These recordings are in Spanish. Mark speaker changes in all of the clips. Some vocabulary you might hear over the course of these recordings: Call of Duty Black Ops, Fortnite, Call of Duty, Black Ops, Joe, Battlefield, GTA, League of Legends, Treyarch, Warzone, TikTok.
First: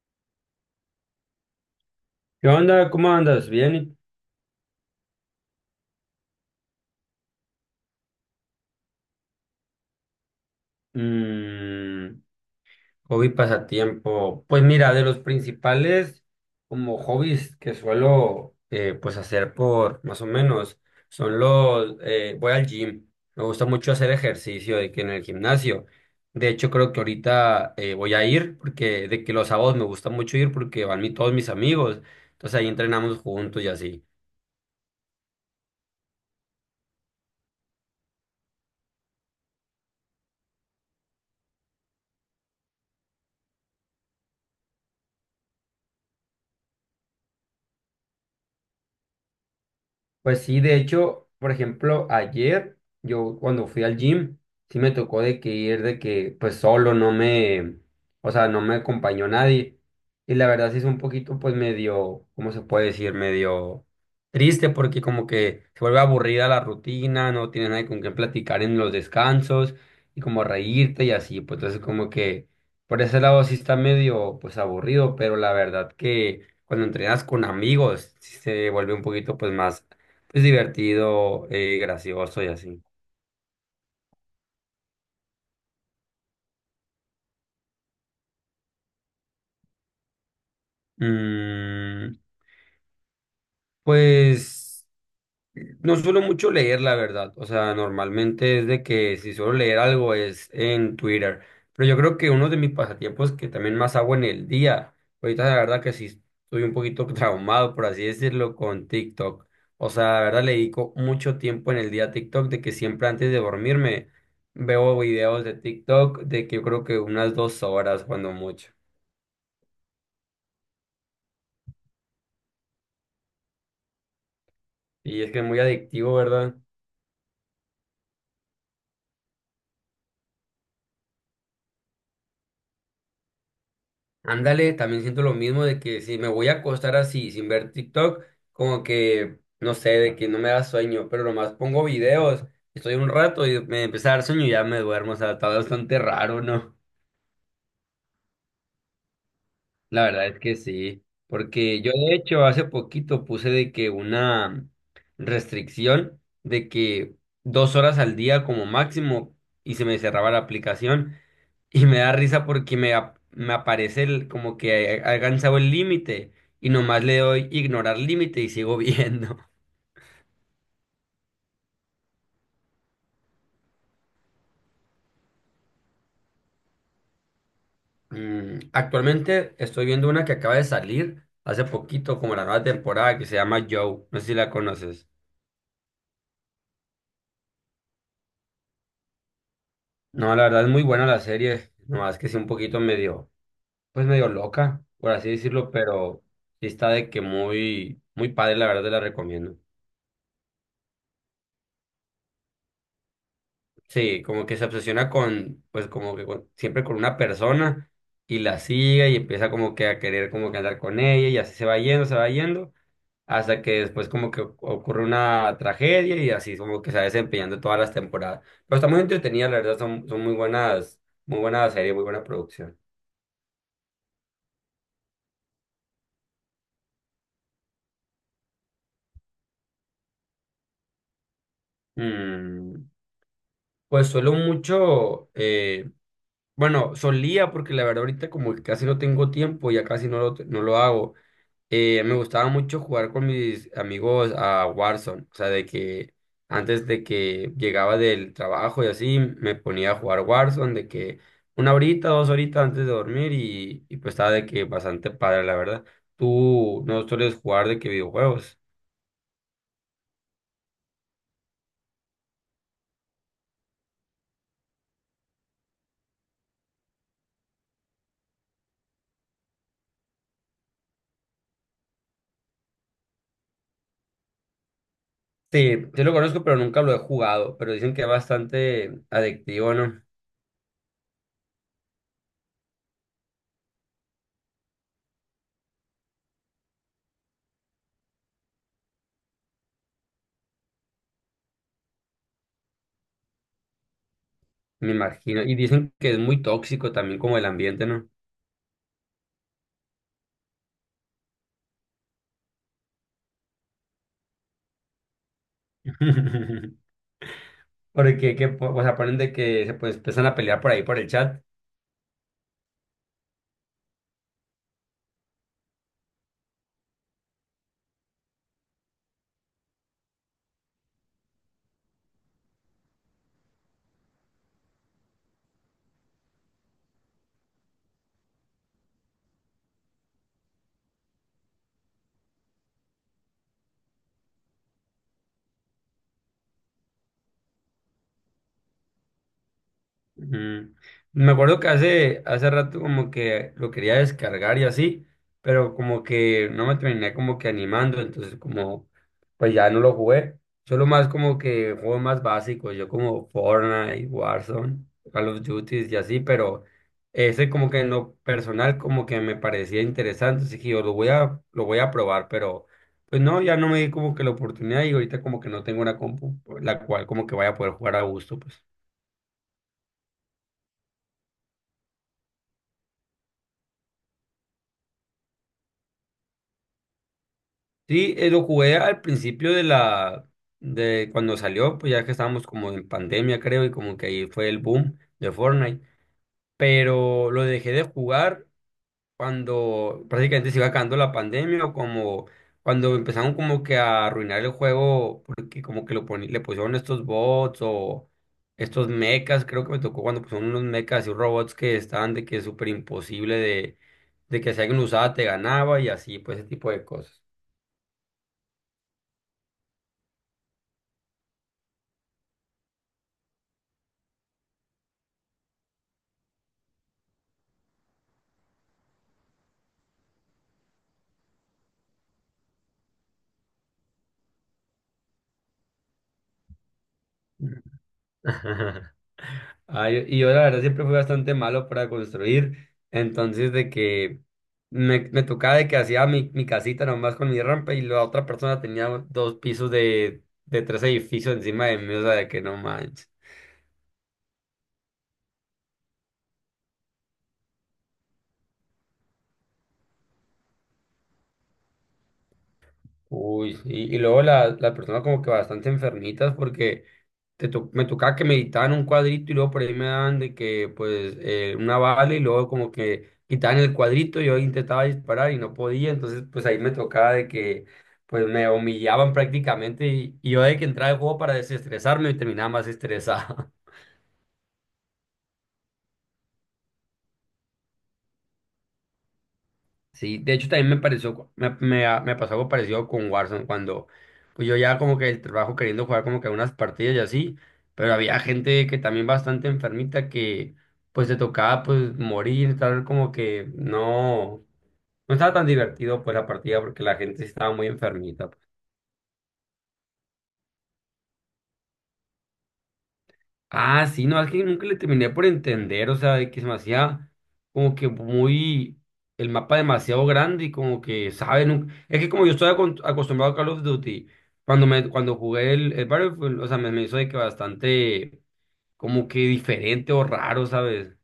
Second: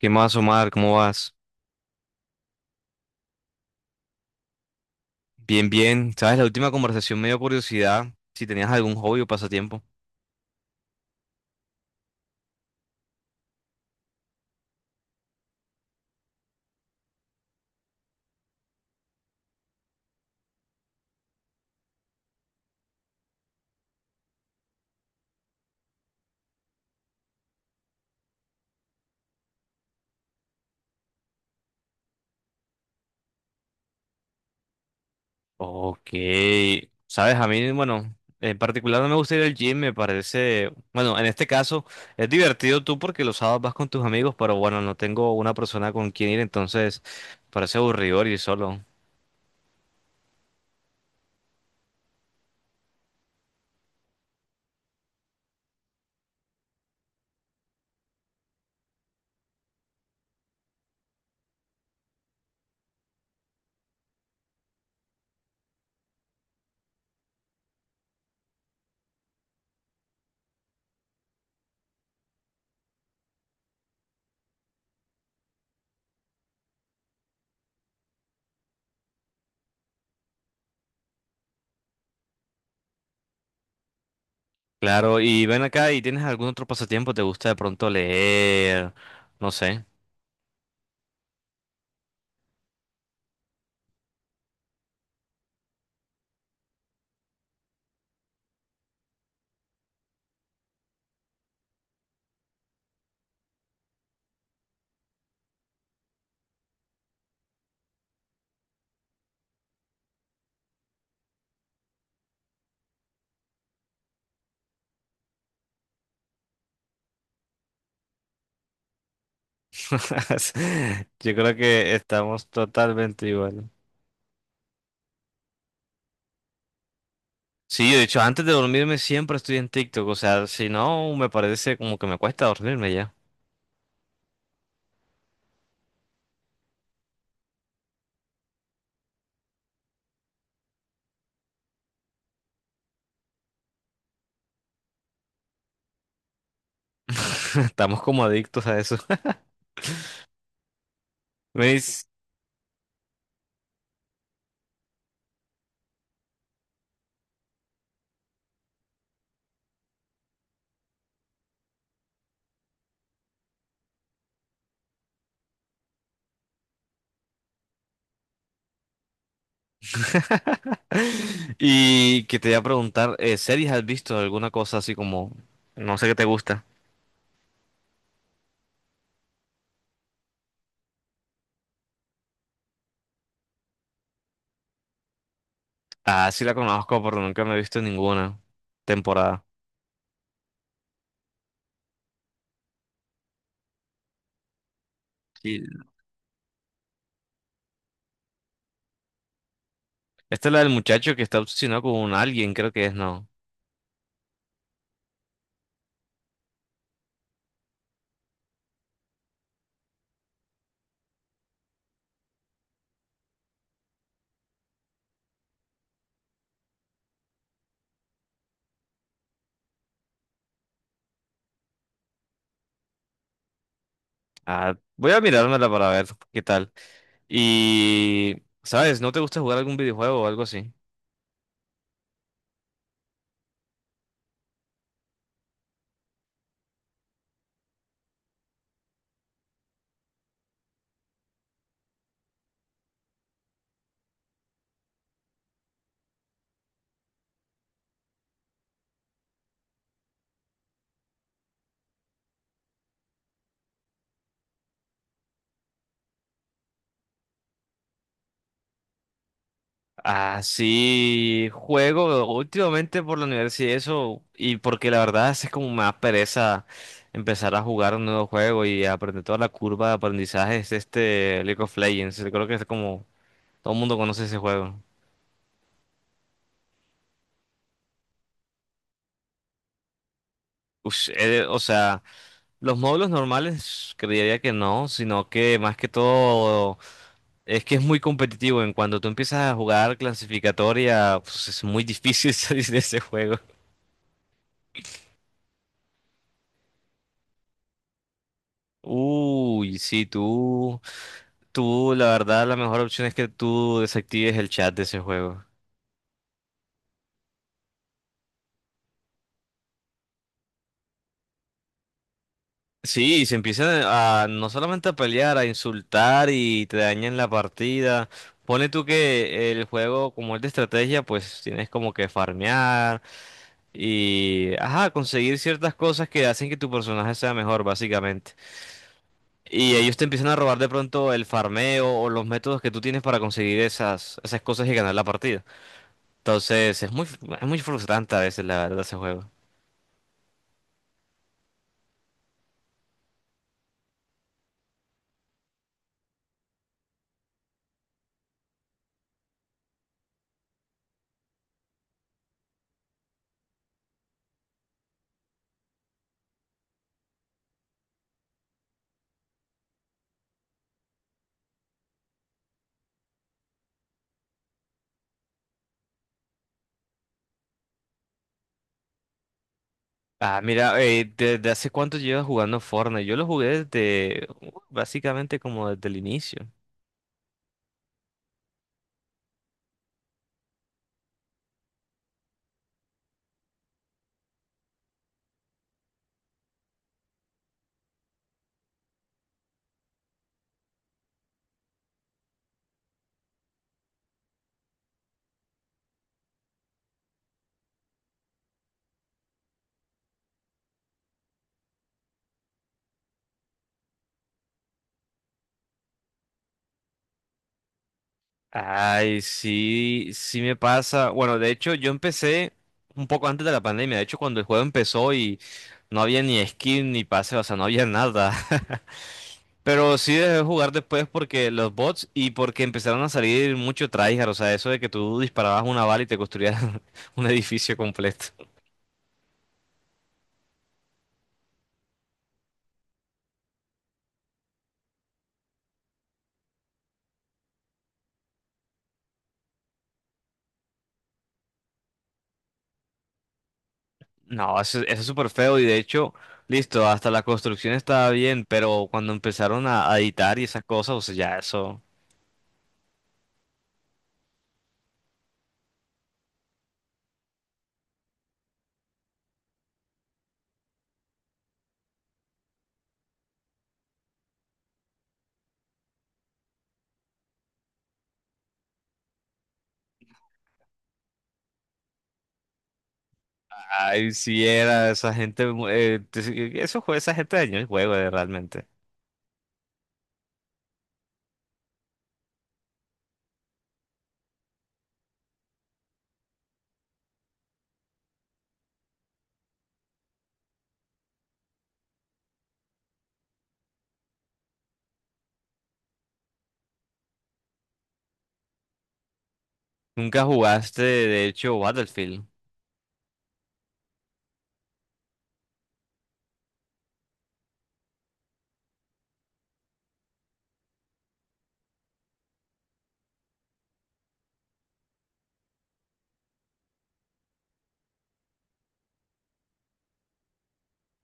Speaker 1: ¿Qué más, Omar? ¿Cómo vas?
Speaker 2: ¿Qué onda? ¿Cómo andas? ¿Bien?
Speaker 1: Bien, bien. ¿Sabes? La última conversación me dio curiosidad si tenías algún hobby o pasatiempo.
Speaker 2: Mm, hobby pasatiempo. Pues mira, de los principales como hobbies que suelo pues hacer por más o menos son los voy al gym. Me gusta mucho hacer ejercicio de que en el gimnasio. De hecho, creo que ahorita voy a ir porque de que los sábados me gusta mucho ir porque van todos mis amigos. Entonces ahí entrenamos juntos y así.
Speaker 1: Ok. ¿Sabes? A mí, bueno, en particular no me gusta ir al gym, me parece, bueno, en este caso es divertido tú porque los sábados vas con tus amigos, pero bueno, no tengo una persona con quien ir, entonces parece aburrido ir solo.
Speaker 2: Pues sí, de hecho, por ejemplo, ayer yo cuando fui al gym, sí me tocó de que ir de que pues solo no me, o sea, no me acompañó nadie. Y la verdad sí es un poquito pues medio, ¿cómo se puede decir? Medio triste porque como que se vuelve aburrida la rutina, no tienes nadie con quien platicar en los descansos y como reírte y así, pues entonces como que por ese lado sí está medio pues aburrido, pero la verdad que cuando entrenas con amigos sí se vuelve un poquito pues más es divertido, gracioso y así.
Speaker 1: Claro, y ven acá y tienes algún otro pasatiempo, ¿te gusta de pronto leer? No sé.
Speaker 2: Mm, pues no suelo mucho leer, la verdad. O sea, normalmente es de que si suelo leer algo es en Twitter. Pero yo creo que uno de mis pasatiempos que también más hago en el día, ahorita la verdad que sí estoy un poquito traumado, por así decirlo, con TikTok. O sea, la verdad le dedico mucho tiempo en el día a TikTok, de que siempre antes de dormirme veo videos de TikTok, de que yo creo que unas 2 horas cuando mucho.
Speaker 1: Yo creo que estamos totalmente igual.
Speaker 2: Y es que es muy adictivo, ¿verdad?
Speaker 1: Sí, yo de hecho, antes de dormirme siempre estoy en TikTok, o sea, si no, me parece como que me cuesta dormirme ya.
Speaker 2: Ándale, también siento lo mismo de que si me voy a acostar así sin ver TikTok, como que, no sé, de que no me da sueño, pero nomás pongo videos, estoy un rato y me empieza a dar sueño y ya me duermo, o sea, está bastante raro, ¿no?
Speaker 1: Estamos como adictos a eso.
Speaker 2: La verdad es que sí, porque yo
Speaker 1: ¿Veis?
Speaker 2: de hecho hace poquito puse de que una restricción de que 2 horas al día como máximo y se me cerraba la aplicación. Y me da risa porque me, me aparece como que ha alcanzado el límite y nomás le doy ignorar límite y sigo viendo.
Speaker 1: Y que te voy a preguntar, ¿series has visto alguna cosa así como, no sé qué te gusta?
Speaker 2: Mm, actualmente estoy viendo una que acaba de salir hace poquito, como la nueva temporada, que se llama Joe. No sé si la conoces.
Speaker 1: Ah, sí la conozco, pero nunca me he visto ninguna temporada.
Speaker 2: No, la verdad es muy buena la serie. Nomás que sí un poquito medio, pues medio loca, por así
Speaker 1: Sí,
Speaker 2: decirlo, pero sí está de que muy, muy padre, la verdad te la recomiendo.
Speaker 1: esta es la del muchacho que está obsesionado con alguien, creo que es, no.
Speaker 2: Sí, como que se obsesiona con, pues como que siempre con una persona y la sigue y empieza como que a querer como que andar con ella y así se va yendo, hasta que después como que ocurre una tragedia y así como que se va desempeñando todas las temporadas. Pero está muy entretenida, la verdad, son muy buenas, muy buena serie, muy buena producción.
Speaker 1: Ah, voy a mirármela para ver qué tal. Y, ¿sabes? ¿No te gusta jugar algún videojuego o algo así?
Speaker 2: Mm, pues suelo mucho, bueno, solía porque la verdad ahorita como que casi no tengo tiempo, ya casi no lo hago me gustaba mucho jugar con mis amigos a Warzone, o sea, de que antes de que llegaba del trabajo y así, me ponía a jugar Warzone, de que una horita, dos horitas antes de dormir y pues estaba de que bastante padre, la verdad. ¿Tú no sueles jugar de qué videojuegos?
Speaker 1: Ah, sí, juego últimamente por la universidad y eso, y porque la verdad es como me da pereza empezar a jugar un nuevo juego y aprender toda la curva de aprendizaje es este League of Legends. Creo que es como todo el mundo conoce ese juego.
Speaker 2: Sí, sí lo conozco, pero nunca lo he jugado, pero dicen que es bastante adictivo, ¿no?
Speaker 1: Ush, o sea, los módulos normales creería que no, sino que más que todo es que es muy competitivo. En cuanto tú empiezas a jugar clasificatoria, pues es muy difícil salir de ese juego.
Speaker 2: Me imagino. Y dicen que es muy tóxico también como el ambiente, ¿no?
Speaker 1: Uy, sí, tú. Tú, la verdad, la mejor opción es que tú desactives el chat de ese juego.
Speaker 2: Porque que, po- o sea, ponen de que se pues, empiezan a pelear por ahí por el chat.
Speaker 1: Sí, y se empiezan a no solamente a pelear, a insultar y te dañan la partida. Pone tú que el juego, como es de estrategia, pues tienes como que farmear y, ajá, conseguir ciertas cosas que hacen que tu personaje sea mejor, básicamente. Y ellos te empiezan a robar de pronto el farmeo o los métodos que tú tienes para conseguir esas, esas cosas y ganar la partida. Entonces, es muy frustrante a veces, la verdad, ese juego.
Speaker 2: Ujú. Me acuerdo que hace rato como que lo quería descargar y así, pero como que no me terminé como que animando, entonces como pues ya no lo jugué. Solo más como que juegos más básicos, yo como Fortnite, Warzone, Call of Duty y así, pero ese como que en lo personal como que me parecía interesante, así que yo lo voy a probar, pero pues no, ya no me di como que la oportunidad y ahorita como que no tengo una compu la cual como que vaya a poder jugar a gusto, pues.
Speaker 1: Ah, mira, ¿desde hace cuánto llevas jugando Fortnite? Yo lo jugué desde, básicamente como desde el inicio.
Speaker 2: Sí, lo jugué al principio de la, de cuando salió, pues ya que estábamos como en pandemia, creo, y como que ahí fue el boom de Fortnite. Pero lo dejé de jugar cuando prácticamente se iba acabando la pandemia o como cuando empezaron como que a arruinar el juego porque como que lo le pusieron estos bots o estos mechas, creo que me tocó cuando pusieron unos mechas y robots que estaban de que es súper imposible de que si alguien lo usaba te ganaba y así, pues ese tipo de cosas.
Speaker 1: Ay, sí, sí me pasa. Bueno, de hecho, yo empecé un poco antes de la pandemia. De hecho, cuando el juego empezó y no había ni skin ni pase, o sea, no había nada. Pero sí dejé de jugar después porque los bots y porque empezaron a salir mucho tryhard. O sea, eso de que tú disparabas una bala y te construías un edificio completo.
Speaker 2: Y yo la verdad siempre fui bastante malo para construir, entonces de que me tocaba de que hacía mi casita nomás con mi rampa y la otra persona tenía dos pisos de tres edificios encima de mí, o sea, de que no manches.
Speaker 1: No, eso es súper feo y de hecho, listo, hasta la construcción estaba bien, pero cuando empezaron a editar y esas cosas, o sea, ya eso,
Speaker 2: Uy, sí. Y luego las personas como que bastante enfermitas porque me tocaba que meditaban un cuadrito y luego por ahí me daban de que pues una bala y luego como que quitaban el cuadrito y yo intentaba disparar y no podía, entonces pues ahí me tocaba de que pues me humillaban prácticamente y yo de que entraba al juego para desestresarme y terminaba más estresado.
Speaker 1: ay, sí era esa gente, mu- te- eso fue esa gente dañó el juego realmente.
Speaker 2: Sí, de hecho también me pareció, me pasó algo parecido con Warzone, cuando pues yo ya como que el trabajo queriendo jugar como que unas partidas y así, pero había gente que también bastante enfermita que pues se tocaba pues morir, tal como que no, no estaba tan divertido pues la partida porque la gente sí estaba muy enfermita.
Speaker 1: Nunca jugaste, de hecho, Battlefield.
Speaker 2: Ah, sí, no, es que nunca le terminé por entender, o sea, de que se me hacía como que muy, el mapa demasiado grande y como que, ¿sabes? Es que como yo estoy acostumbrado a Call of Duty, cuando cuando jugué el Battlefield, o sea, me hizo de que bastante, como que diferente o raro, ¿sabes?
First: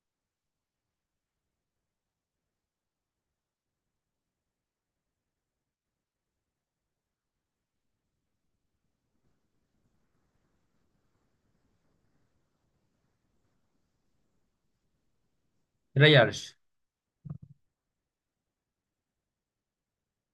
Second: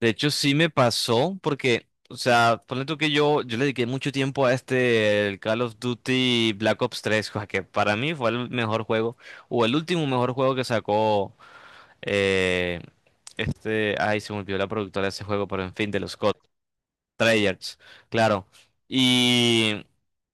Speaker 1: De hecho, sí me pasó porque, o sea, ponle tú que yo le dediqué mucho tiempo a este, el Call of Duty Black Ops 3, cosa que para mí fue el mejor juego, o el último mejor juego que sacó eh, este, ay, se me olvidó la productora de ese juego, pero en fin, de los COD.
Speaker 2: Treyarch.
Speaker 1: Treyarch, claro. Y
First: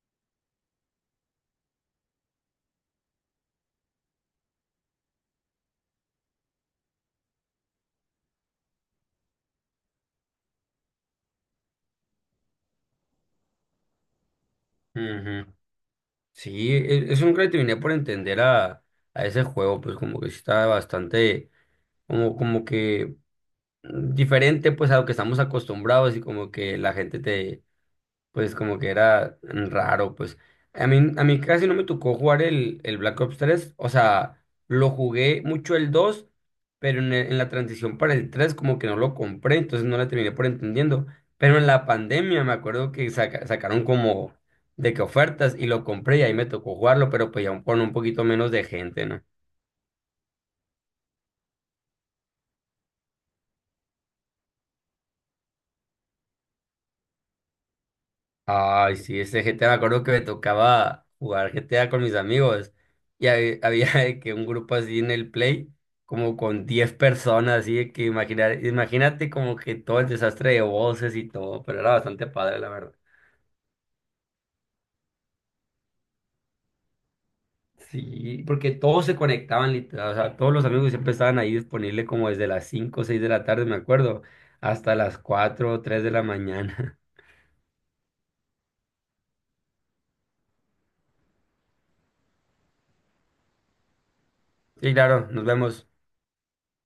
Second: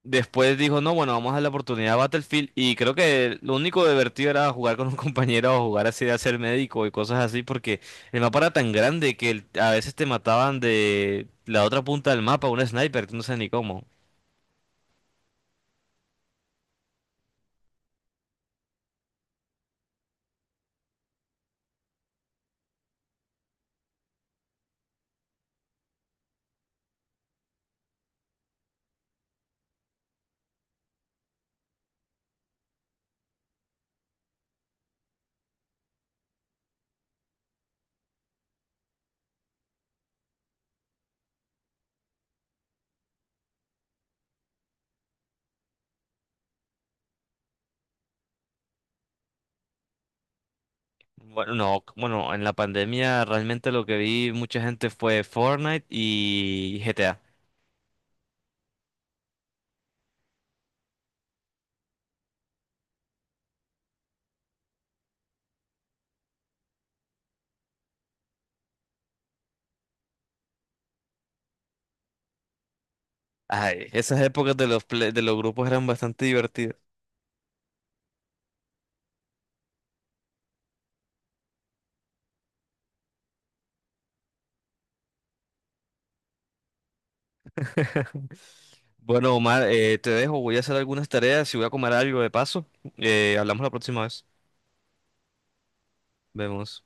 Speaker 1: después dijo, no, bueno, vamos a darle la oportunidad a Battlefield. Y creo que lo único divertido era jugar con un compañero o jugar así de hacer médico y cosas así, porque el mapa era tan grande que el- a veces te mataban de la otra punta del mapa, un sniper, tú no sabes ni cómo.
Speaker 2: Ujú. Sí, eso nunca le terminé por entender a ese juego, pues como que sí estaba bastante, como que mm, diferente pues a lo que estamos acostumbrados y como que la gente te pues como que era raro, pues. A mí casi no me tocó jugar el Black Ops tres, o sea, lo jugué mucho el dos, pero en, en la transición para el 3 como que no lo compré, entonces no la terminé por entendiendo. Pero en la pandemia me acuerdo que sacaron como de que ofertas y lo compré y ahí me tocó jugarlo, pero pues con un poquito menos de gente, ¿no?
Speaker 1: Bueno, no, bueno, en la pandemia realmente lo que vi mucha gente fue Fortnite y GTA.
Speaker 2: Ay, sí, ese GTA, me acuerdo que me tocaba jugar GTA con mis amigos. Y había, de que un grupo así en el Play, como con 10 personas, así de que imaginar, imagínate como que todo el desastre de voces y todo, pero era bastante padre, la verdad.
Speaker 1: Ay, esas épocas de los, play- de los grupos eran bastante divertidas.
Speaker 2: Sí, porque todos se conectaban, literal, o sea, todos los amigos siempre estaban ahí disponibles como desde las 5 o 6 de la tarde, me acuerdo, hasta las 4 o 3 de la mañana.
Speaker 1: Bueno, Omar, te dejo, voy a hacer algunas tareas y voy a comer algo de paso. Hablamos la próxima vez.
Speaker 2: Sí, claro, nos vemos.
Speaker 1: Vemos.